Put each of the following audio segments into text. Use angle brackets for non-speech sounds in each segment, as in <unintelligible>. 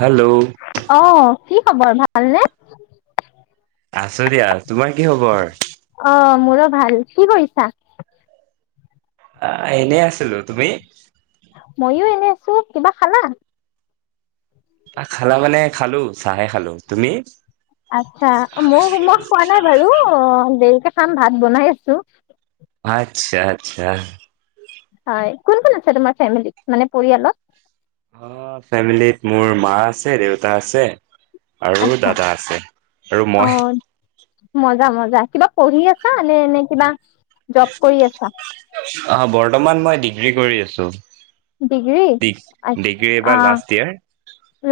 Hello অ', কি খবৰ ভালনে? আছো দিয়া তোমাৰ কি খবৰ। অ', মোৰো ভাল কি কৰিছা? অ 'এনেই আছিলো তুমি মইো এনে আছো কিবা খালা ত খালা মানে খালো চাহে খালো তুমি? আচছা মই মই খোৱা নাই বাৰু অ' দেৰিকে খাম ভাত বনাই আছো আচ্ছা -আচ্ছা হয় কোন -কোন আছে তোমাৰ ফেমিলিত? মানে পৰিয়ালত অ 'ফেমিলত মোৰ মা আছে। দেউতা আছে।। আৰু আচ্ছা দাদা আছে আৰু মই। অ', মজা মজা কিবা পঢ়ি আছা? নে এনে কিবা? জব কৰি আছা? আহ বৰ্তমান মই ডিগ্ৰী কৰি আছোঁ। ডিগ্ৰী ডি অ', ডিগ্ৰী এই বাৰ last year.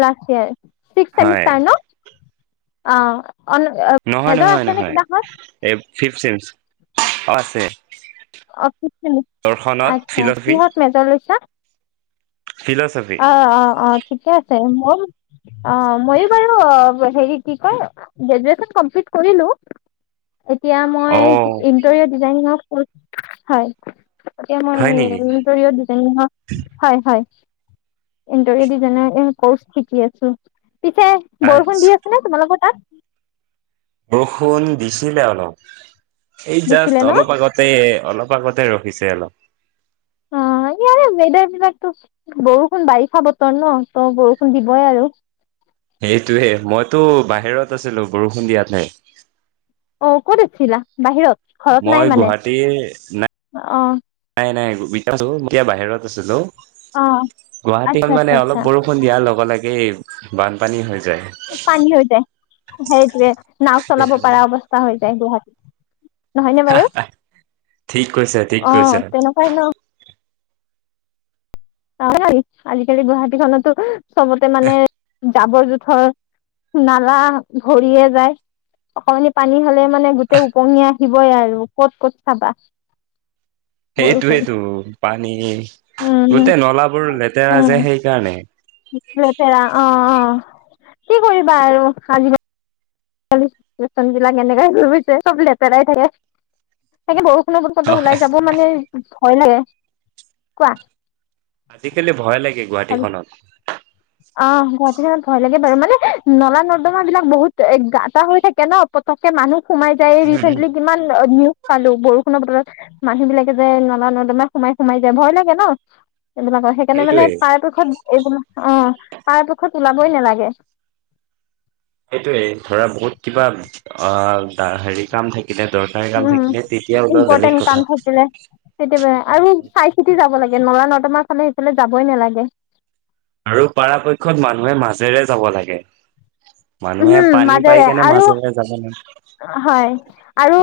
Last year. Six semester নহ। অ। অন নহয় মেজৰ নহয় আছে নে নহয় কিবাহত? এই ফিফ্ট ছেম অ আছে। অ ফিফ্ট চেম দৰ্শনত আচ্ছা ফিলচফি কিহত মেজৰ লৈছা? ফিলচফি অ অ অ ঠিকে আছে। <unintelligible> অ মইও বাৰু হেৰী কি কয় গ্ৰেজুৱেচন কমপ্লিট কৰিলোঁ। এতিয়া অ মই ইণ্টেৰিয়ৰ ডিজাইনিঙত। কোৰ্চ হয়। এতিয়া মই হয় নেকি ইণ্টেৰিয়ৰ ডিজাইনিঙত, হয় হয়। ইণ্টেৰিয়ৰ ডিজাইনৰ কোৰ্চ শিকি আছোঁ। পিছে বৰষুণ আচ্ছা দি আছে নে তোমালোকৰ তাত। বৰষুন দিছিলে অলপ। এই দিছিলে জাষ্ট ন অলপ আগতে অলপ। অলপ আগতে ৰখিছে অলপ। অ' ইয়াৰে ওৱেডাৰ বিলাকতো বৰষুণ বাৰিষা বতৰ নহ ত বৰষুণ দিবই আৰু। সেইটোৱে মইতো বাহিৰত আছিলো বৰষুণ দিয়াতে। অ ক'ত আছিলা বাহিৰত। ঘৰত নাই মই মানে গুৱাহাটীৰ অ' নাই নাই নাই। <unintelligible> তেতিয়া বাহিৰত আছিলো। অ' <inaudible> গুৱাহাটী আচ্ছা খন আচ্ছা মানে আচ্ছা অলপ বৰষুণ দিয়াৰ লগে লগে। সেই বানপানী হয়। পানী হৈ যায়।। সেইটোৱে। নাওঁ চলাব সেইটোৱে পৰা অৱস্থা হয়। এই গুৱাহাটী। নহয়নে বাৰু ঠিক কৈছা ঠিক অ কৈছা তেনেকুৱাই নহ। <unintelligible> আজিকালি গুৱাহাটী খনটো চবতে মানে। জাবৰ -জোঁথৰ নলা ভৰিয়ে যায় অকমান পানী হ'লে মানে গোটেই উপঙি আহিবই আৰু ক'ত ক'ত চাবা। সেইটোৱে বৰষুণ টো পানী উম গোটেই নলা। বোৰ লেতেৰা যে উম সেইকাৰণে। লেতেৰা অ অ। কি কৰিবা আৰু আজি লৰা ছোৱালীবিলাক এনেকে ঘুই ফুৰিছে চব লেতেৰাই থাকে, তাকে বহুত কোনো কতো ওলাই যাব মানে ভয় লাগে, কোৱা। আজিকালি ভয় লাগে। গুৱাহাটীখনত। অ গুৱাহাটীখনত ভয় লাগে বাৰু, মানে নলা নৰ্দমাবিলাক বহুত গাটা হৈ থাকে ন পতককে মানুহ সোমাই যায় ৰিচেণ্টলি কিমান নিউ পালো বৰষুণৰ বতৰত মানুহবিলাকে যে নলা নদমা সোমাই সোমাই যায় ভয় লাগে ন। এইবিলাকত সেই কাৰণে মানে সেইটোৱে পাৰাপক্ষত এইবিলাক অ পাৰা পক্ষত ওলাবই নালাগে। সেইটোৱে ধৰা বহুত কিবা অ হেৰি কাম থাক থাকিলে দৰকাৰী কাম উম থাকিলে তেতিয়া ওলোৱা ইম্পৰ্টেণ্ট বেলেগ কাম কথা থাকিলে কেতিয়াবা আৰু চাই চিতি যাব লাগে নলা নৰ্দমা ফালে সেইফালে যাবই নালাগে। আৰু পাৰাপক্ষত মানুহে মাজেৰে যাব লাগে। মানুহে উম পানী মাজেৰে পাই কেনে আৰু মাজে মাজে যাব <unintelligible> হয় আৰু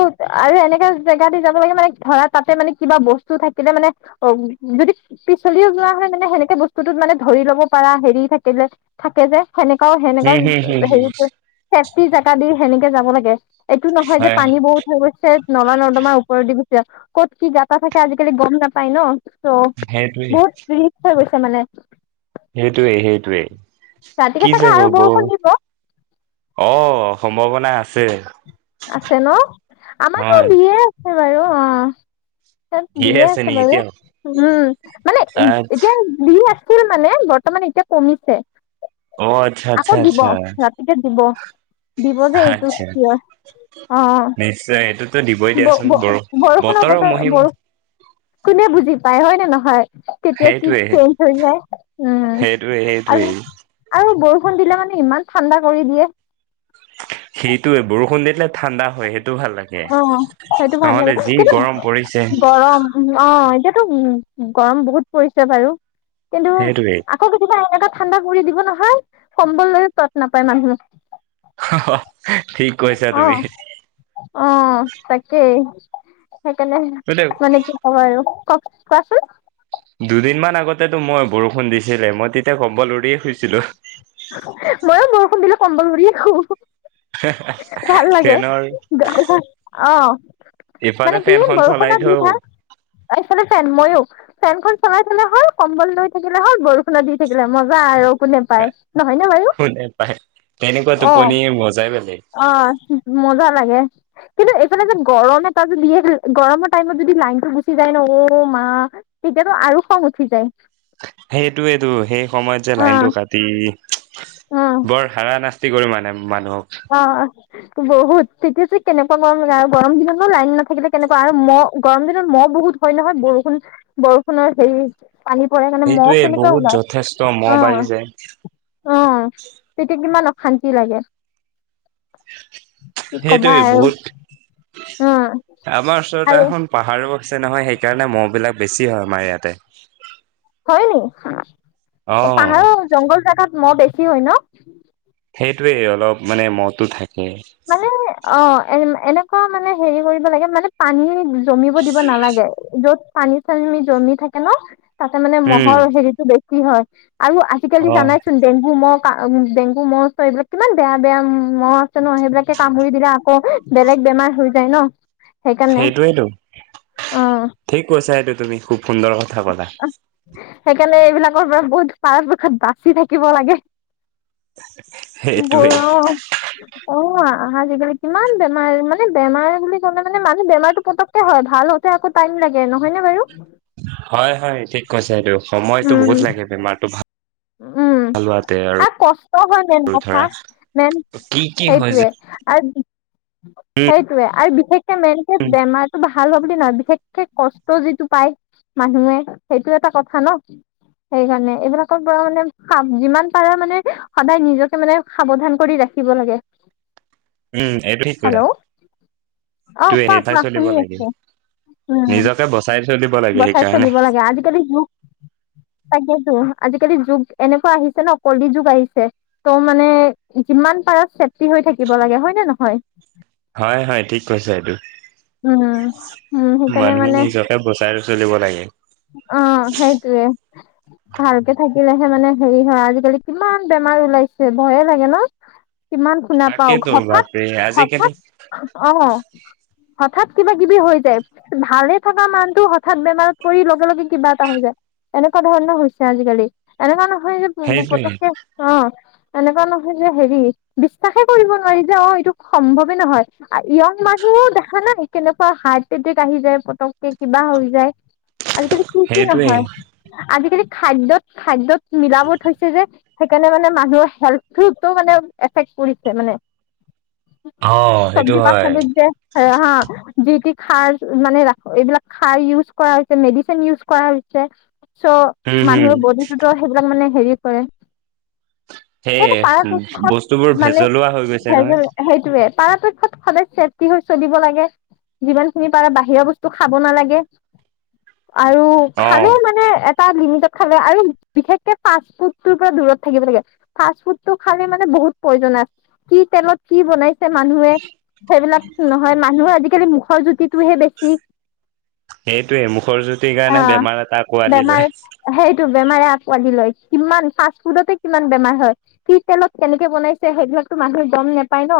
আৰু এনেকা জেগা দি যাব লাগে মানে ধৰা তাতে মানে কিবা বস্তু থাকিলে মানে অ যদি পিছলিও যোৱা হয় মানে হেনেকে বস্তুটোত মানে ধৰি লব পাৰা হেৰি থাকিলে থাকে যে হেনেকাও হেনেকাও হম হম হম হম হেৰি পি জেগাদি হেনেকে যাব লাগে এইটো নহয় যে হয় পানী বহুত হৈ গৈছে নলা নৰ্দমাৰ ওপৰত দি ক'ত কি গাতা থাকে আজিকালি গম নাপায় ন। চ সেইটোৱেই বহুত বিৰিছ হৈ গৈছে। ছে মানে সেইটোৱেই সেইটোৱেই ৰাতিকে কি চাগে যে আৰু হব বৰষুণ দিব অ সম্ভাৱনা আছ ছে আছে ন আমাকে দিয়ে বাৰু অ। তাত দিয়ে বিয়ে আছে নেকি বাৰু, এতিয়াও উম মানে আচ্ছা এতিয়া দিয়ে আছ ছি মানে বৰ্তমান এতিয়া কমিছে। অ আচ্ছা আকৌ আচ্ছা দিব আচ্ছা ৰাতিতে দিব দিব যে এইটো আচ্ছা চিয়ৰ। অ নিশ্চয় এইটোতো দিবই ব দিয়াচোন ব বৰষ বৰষুণৰ বতৰৰ বতৰ মহিমা বৰষুণ কোনে বুজি পায়? হয় নে নহয়? তেতিয়া কি সেইটোৱে চেঞ্জ হৈ যায় উম, সেইটোৱে আৰু সেইটোৱেই আৰু বৰ ষুন দিলে মানে ইমান ঠাণ্ডা কৰি দিয়ে। সেইটোৱে বৰষুণ দি দিলে ঠাণ্ডা হয় সেই অ', সেইটো ভাল লাগে যি কিন্ত গৰম পৰিছে গৰম উম, অ', এতিয়া টো উম, গৰম বহুত পৰিছে বাৰু। কিন্তু সেইটোৱে আকৌ কেতিয়াবা এনেকা ঠাণ্ডা কৰি দিব নহ ভাই কম্বল লৈ ত'ত নাপায় মানুহ। <inaudible> ঠিক কৈছা অ তুমি। অ', তাকেই। সেইকাৰণে বোলে মানে কি ক'ব আৰু কওঁক। কোৱাচোন। দুদিন মান আগতেটো মই বৰষুণ দিছিলে মই তেতিয়া কম্বল উৰিয়ে শুইছিলোঁ। ময়ো বৰষুণ দিলে কম্বল উৰিয়ে শু। ভাল লাগে ফেনৰ গাউ ভা অ'। ইফালে মানে কি ফেনখন বৰষুণত চলাই থওঁ ভিজা, এইফালে ফেন ময়ো ফেনখন চলাই থলে হ'ল, কম্বল লৈ থাকিলে হ'ল, বৰষুণত দি থাকিলে মজা আৰু। কোনে পায়। নহয় নে বাৰু কোনে পায়? তেনেকুৱা অ টোপনিয়ে মজাই বলেগ! অ মজা লাগে। কিন্তু এইফালে যে গৰম এটা যে দিয়ে যে, গৰমৰ টাইমত যদি লাইনতটো গুচি যায় ন, অ', মা! তেতিয়াতো আৰু খং উঠি যায়। সেইটোৱেইতো, সেই সময়ত যে অ লাইনতটো কাটি অ বৰ হাৰানাস্তি কৰো মানে আম মানুহক। অ' বহুত! তেতিয়াযে কেনেকুৱা গৰম লাগে, আৰু গৰম দিনতো লাইন নাথাকিলে কেনেকুৱা আৰু মহ, গৰম দিনত মহ বহুত হয় নহয়। বৰষুণ-বৰষুণৰ হেৰি পানী পৰে কাৰণে মহ সেইটোৱে কেনেকুৱা বহুত ওলাই যথেষ্ট মহ বাঢ়ি অ' যায়। অ', তেতিয়া কিমান অশা শান্তি লাগে। কি কবা সেইটোৱে আৰু বহুত। উম আমাৰ ওচৰতে আৰু এখন পাহাৰো আছে নহয়। সেইকাৰণে মহ বিলাক বেছি হয় আমাৰ ইয়াতে। হয় নি? অ', পাহাৰো জংঘল জাগাত মই বেছি হয় ন'। সেইটোৱে অলপ মানে মতো থাকে, মানে অ এ এনে আকৌ মানে হেৰি কৰিব লাগে মানে পানী জমিব দিব নালাগে য'ত, পানী চানী জমি থাকে ন তাতে মানে উম, মহৰ হেৰিতো বছ কি হয়? আৰু আজিকালি অ', জানাইচোন ডেংগু মহ ডেংগু মছ এইবিলাক কিমান বেয়া বেয়া ম ন সেইবিলাকে কামুৰি দিলে আকৌ বেলেগ বেমাৰ হৈ যায় ন সেইকাৰণে সেইটয়েইতো অ ঠিক কৈছা এইটো <inaudible> সুন্দৰ কথা ক'লা। কেনে এইবিলাকৰ পৰা বহুত পাৰতপক্ষত বাচি থাকিব লাগে। ব, সেইটোৱে অ' অ! ! আহ আজিকালি কিমান বেমাৰ মানে বেমাৰ বুলি কলে মানে মানহ বেমাৰটো পতককে হয় ভাল হওঁতে আকৌ টাইম লাগে নহয় নে বাৰু হয় হয় ঠিক কৈছে, আৰুটো সময়তো উম, বহুত লাগে বেমাৰতটো ভাল উম আৰু কষ্ট হয় মেইন কথা ধৰা মেন কি কি হৈ যে সেইটোৱে আৰু উম, সেইটোয়ে আৰু বিশেষ মেনকে উম, বেমাৰটো ভাল হ বুলি নহয় বিশেষকে কষ্ট যিটো পায় মানুহে সেইটো এটা কথা ন সেইকাৰণে এইবিলাক পৰা মানে যিমান পাৰা মানে সদায় নিজকে মানে সাৱধান কৰি ৰাখিব লাগে। উম এইটো কিক হেল্ল' অ তয়ে কোৱা সেইঠাই কোৱা চলিব শুনি লাগিল আছো উম নিজকে বচাই চলিব লাগে বচাই সেইকাৰণে চলিব লাগে, আজিকালি য তাকে আজিকালি যুগ এনেকুৱা আহিছে ন অকলি যুগ আহিছে, ত' মানে যিমান পাৰা চেফটি হৈ থাকিব লাগে হয় নে নহয়। হয়, হয় ঠিক কৈছা এইটো। উম! উম সেইকাৰণে মানুহে মানে নিজকে বচাই চলিব লাগে। অ সেইটি ভালকে থাকিলেহে মানে হেৰি হয় আজিকালি কিমান বেমাৰ ওলাইছে ভয়ে লাগে ন, কিমান শুনা পাও তাকেতো হঠাৎ বাপৰে আজিকালি হঠাৎ, অ! হঠাৎ কিবা কিবি হৈ যায় ভালে থকা মানটো হঠাৎ বেমাৰ। পৰি লগে লগে কিবা এটা হৈ যায় এনেকুৱা ধৰণৰ হৈছে আজিকালি এনেধৰণৰ। হয়নে পঙ্গু সেইটোৱে পতককে অ এনেকুৱা নহয় যে হেৰি বিশ্বাসে কৰিব এনেকুৱা নহয় যে হেৰি বিশ্বাসে কৰিব নোৱাৰি যে অ এইটো সম্ভৱে নহয় য়ং মানুহো দেখা নাই কেনেকুৱা হাৰ্ট এটেক আহি যায় পতককে কিবা হৈ যায় আজিকালি কি কি সেইটোৱে। নহয় আজিকালি খাদ্যত খাদ্যত মিলাব থৈছে যে সেইকাৰণে মানে মানুহৰ হেল্থটো মানে এফেক্ট কৰিছে মানে। অ সেইটো চব্জি হয়। পাচলিত যে সেৱা হা যি তি খাৰ মানে ৰা এইবিলাক খাৰ ইউজ কৰা মেডিচিন ইউজ কৰা হৈছে চ' উম হুম মানুহৰ বডি ত সেইবিলাক মানে হেৰি পৰে সেয়ে বস্তুবোৰ ভেজলোৱা হৈ গৈছে নহয়। পাৰা পক্ষত সদায় চেফটি হৈ চলিব লাগে, যিমান খিনি পাৰা বাহিৰা বস্তু খাব নালাগে। আৰু অ খালে মানে এট চাহ বিনিতত খালে আৰু বিশেষকে ফাষ্টফুড টোৰ পৰা দূৰত থাকিব লাগে ফাষ্ট ফুডটো খালে মানে বহুত প্ৰয়োজন আছে কি তেলত কি বনায়। সেই মানুহে সেইবিলাক। নহয় মানুহ আজিকালি মুখৰ জুতিত টোৰহে বেছি টোৱে মুখৰ জুতিৰ কাৰণে বেমাৰত আকোৱালি লয়। টো বেমাৰে আঁকোৱালি লয় কিমান ফাষ্ট ফুডতে কিমান বেমাৰ হয় কি তেলত কেনেকে বনাইছে সেইবিলাকটো মানুহে গম নেপায় ন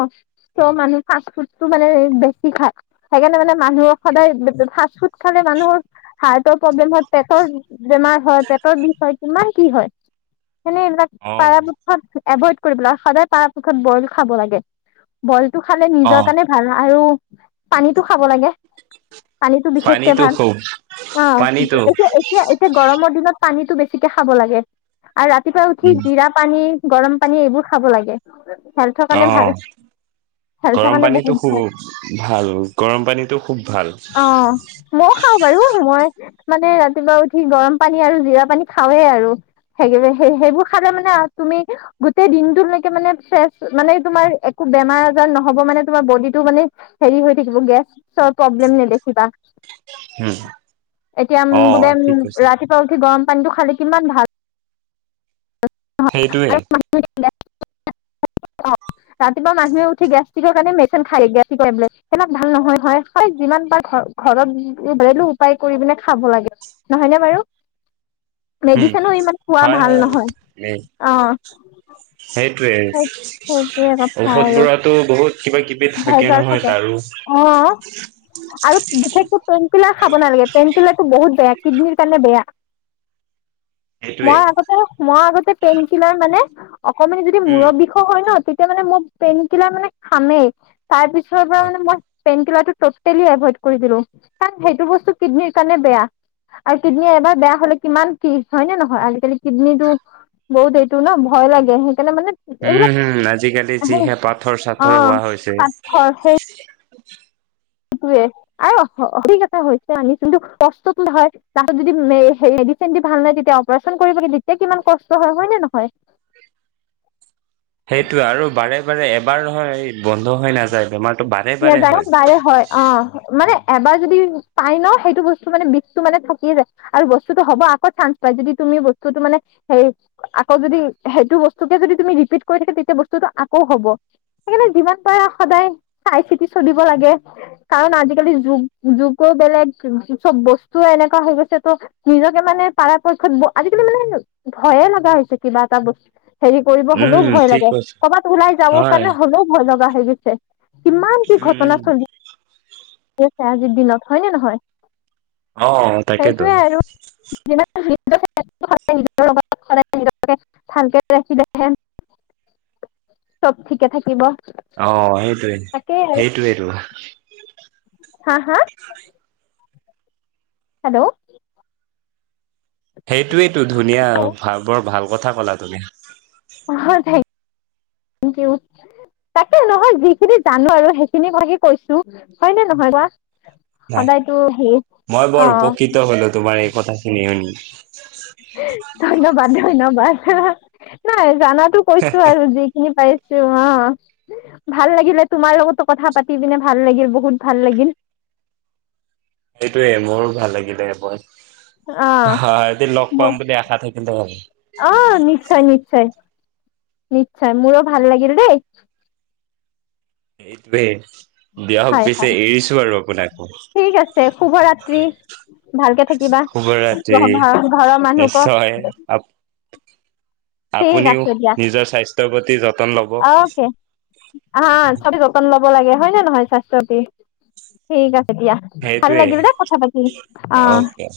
চ মানুহ ফাষ্ট ফুডটো পালে বেছি খায় হেকাৰনে মানে মানুহ সদায় ফাষ্ট ফুড খালে মানুহৰ হাৰ্টৰ প্ৰব্লেম হয়, পেটৰ বেমাৰ হয়, পেটৰ বিষ হয় কিমান কি হয়। সেকানে এইবিলাক অ পাৰা পক্ষত এভইড কৰিম ন সদায় পাৰা পক্ষত বইল খাব লাগে বইল টো খালে অ নিজৰ কাৰণে ভাল আৰু পানীটো খাব লাগে পানীতো বিশেষ পানীটো ভাত খুব অ পানীটো এতিয়া এতিয়া এতিয়া গৰমৰ দিনত পানীটো বেছিকে সাব লাগে আৰু ৰাতিপুৱা উঠি উম জিৰা পানী গৰম পানী এইবোৰ খাব লাগে হেল্থৰ অ কাৰণে ভাল হেল্থৰ গৰম কাৰণে পানী বহুত খুব ভাল ভাল গৰম পানীটো খুব ভাল অ মইও খাওঁ বাৰু মই মানে ৰাতিপুৱা উঠি গৰম পানী আৰু জিৰা পানী খাওৱে আৰু সেই সেই সেইবোৰ খালে মানে তুমি গোটেই দিনটোলৈকে মানে ফ্ৰেচ মানে তোমাৰ একো বেমাৰ আজাৰ নহ'ব মানে তোমাৰ বডিটো মানে হেৰি হৈ থাকিব গেছ চ প্ৰব্লেম নে দেখিবা উম এতিয়া অ বোলে উম ঠিক কৈছে ৰাতিপুৱা উঠি গৰম পানীটো খালি কিমান ভাল সেইটোৱে। <unintelligible> ৰাতিপুৱা মানুহে উঠি গেষ্ট্ৰিকৰ কাৰণে <unintelligible> খায়। <unintelligible> সেইবিলাক ভাল নহয় হয়। <unintelligible> যিমান পাৰ ঘ-ঘৰততো ঘৰেলো উপায় কৰি পিনে খাব লাগে, নহয়নে বাৰু। উম, মেডিচিনো ইমান খোৱা হয় ভাল হয়। নহয় অ' সেই-সেইটোৱে সেই সেইটোৱে <unintelligible> কথা ঔষধ আৰু বোৰতো বহুত কিবা কিবি <unintelligible> নহয় থাকে, তাৰো অ'। আৰু বিশেষকে পেনকিলাৰ খাব নালাগে, পেনকিলাৰটো বহুত বেয়া কিডনীৰ কাৰণে বেয়া। সেইটোৱে মই আগতে, মই আগতে পেনকিলাৰ মানে অকমানো যদি উম মূৰৰ বিষো হয় ন', তে তেতিয়া মানে মোৰ, পেইনকিলাৰ মানে খামেই। তাৰপিছৰ পৰা মানে মই পেইনকিলাৰটো টটেলি এভইড কৰি দিলো। কাৰণ সেইটো বস্তু কিডনীৰ কাৰণে বেয়া আৰু কিডনী এবাৰ বেয়া হলে কিমান কি হয় নে নহয়, আজিকালি কিডনীটো বহুত এইটো ন, ভয় লাগে। সেইকাৰণে মানে উম, এইবিলাক হুম, আজিকালি যিহে পাথৰ অ চাথৰ হোৱা হৈছে। পাথৰ এ <inaudible> সেইটোৱে আৰু ঠিক আছে হৈছে আনিছোঁ, কিন্তু কষ্টটো হয় তাহঁতৰ যদি মেডিচিন দি ভাল নহয় তেতিয়া অপাৰচন কৰিব তেতিয়া কিমান কষ্ট হয় হয় নে নহয়। সেইটোৱে আৰু বাৰে বাৰে বাৰ নহয় এই বন্ধ হৈ নাযায়, বেমাৰটো বাৰে বাৰে হয়। বাৰে হয় অ মানে এবাৰ যদি পাই ন' সেইটো বস্তু মানে বিষটো মানে থাকিয়ে যায় আৰু বস্তুটো হ'ব আকৌ চাণ্স পায় যদি তুমি বস্তুটো মানে হেৰি আকৌ যদি সেইটো বস্তুকে যদি তুমি ৰিপিট কৰি থাকে তেতিয়া বস্তুটো আকৌ হ'ব, সেইকাৰণে যিমান পৰা সদায় চাই চিতি চলিব লাগে কাৰণ আজিকালি যুগ-যুগৰ বেলেগ চব বস্তু এনেকুৱা হৈ গৈছে তো নিজকে মানে পৰাপক্ষত আজিকালি মানে ভয়ে লগা হৈছে কিবা এটা বস্তু। হেৰি কৰিব উম হ'লেও ভয় ঠিক লাগে কৈছে কবাত ওলাই যাবৰ হয় কাৰণে হ'লেও ভয় লাগ হৈ গিছে কিমান কি উম উম ঘটনাস্থলী আজিৰ দিনত, হয় নে নহয়? অ তাকেতো সেইটোৱে আৰু <unintelligible> <unintelligible> সদায় নিজৰ লগত, সদায় নিজকে ভালকে ৰাখিলেহে চব ঠিকে থাকিব। অ', সেইটোৱে, তাকে আৰু সেইটোৱেটো। হা, হা? হেল্ল'। সেইটোৱেইটো ধুনীয়া, ভাল বৰ ভাল। কথা ক'লা তুমি। অ হয়, থেংক থেংক ইউ। তাকে নহয় যিখিনি জানো আৰু সেইখিনি ভাগি কৈছো, হয় নে নহয় কোৱা? নাই সদায়তো সেই মই অ বৰ উপকৃত হলো তোমাৰ এই কথাখিনি শুনি। ধন্যবাদ ধন্যবাদ। হা হা নাই। জানাতো কৈছো আৰু যিখিনি পাৰিছ ছো অ, ভাল লাগিলে তোমাৰ লগতো কথা পাতি পিনে ভাল লাগিল বহুত ভাল লাগিল। সেইটোয়ে মোৰো ভাল লাগিলে এপত। অ, ম‌ই বুলি আশা থাকিলে হয় অ, নিশ্চয়-নিশ্চয়। নিশ্চয় মোৰো ভাল লাগিল দেই। এইত বে হয়-হয় আপোনাকো ঠিক আছে শুভ ৰাত্ৰি। ভালকে থাকিবা শুভৰাত্ৰি <unintelligible> ঘৰৰ মানুহকো নিশ্চয় আপ ঠিক আপুনিও আছে দিয়া নিজৰ স্বাস্থ্যৰ প্ৰতি যতন ল'ব। অ', অ', চবে যতন লব লাগে হয় নে নহয় স্বাস্থ্যৰ প্ৰতি ঠিক আছ এ দিয়া ভাল সেইটোৱেই লাগিল দে কথা পাতি অ, অকে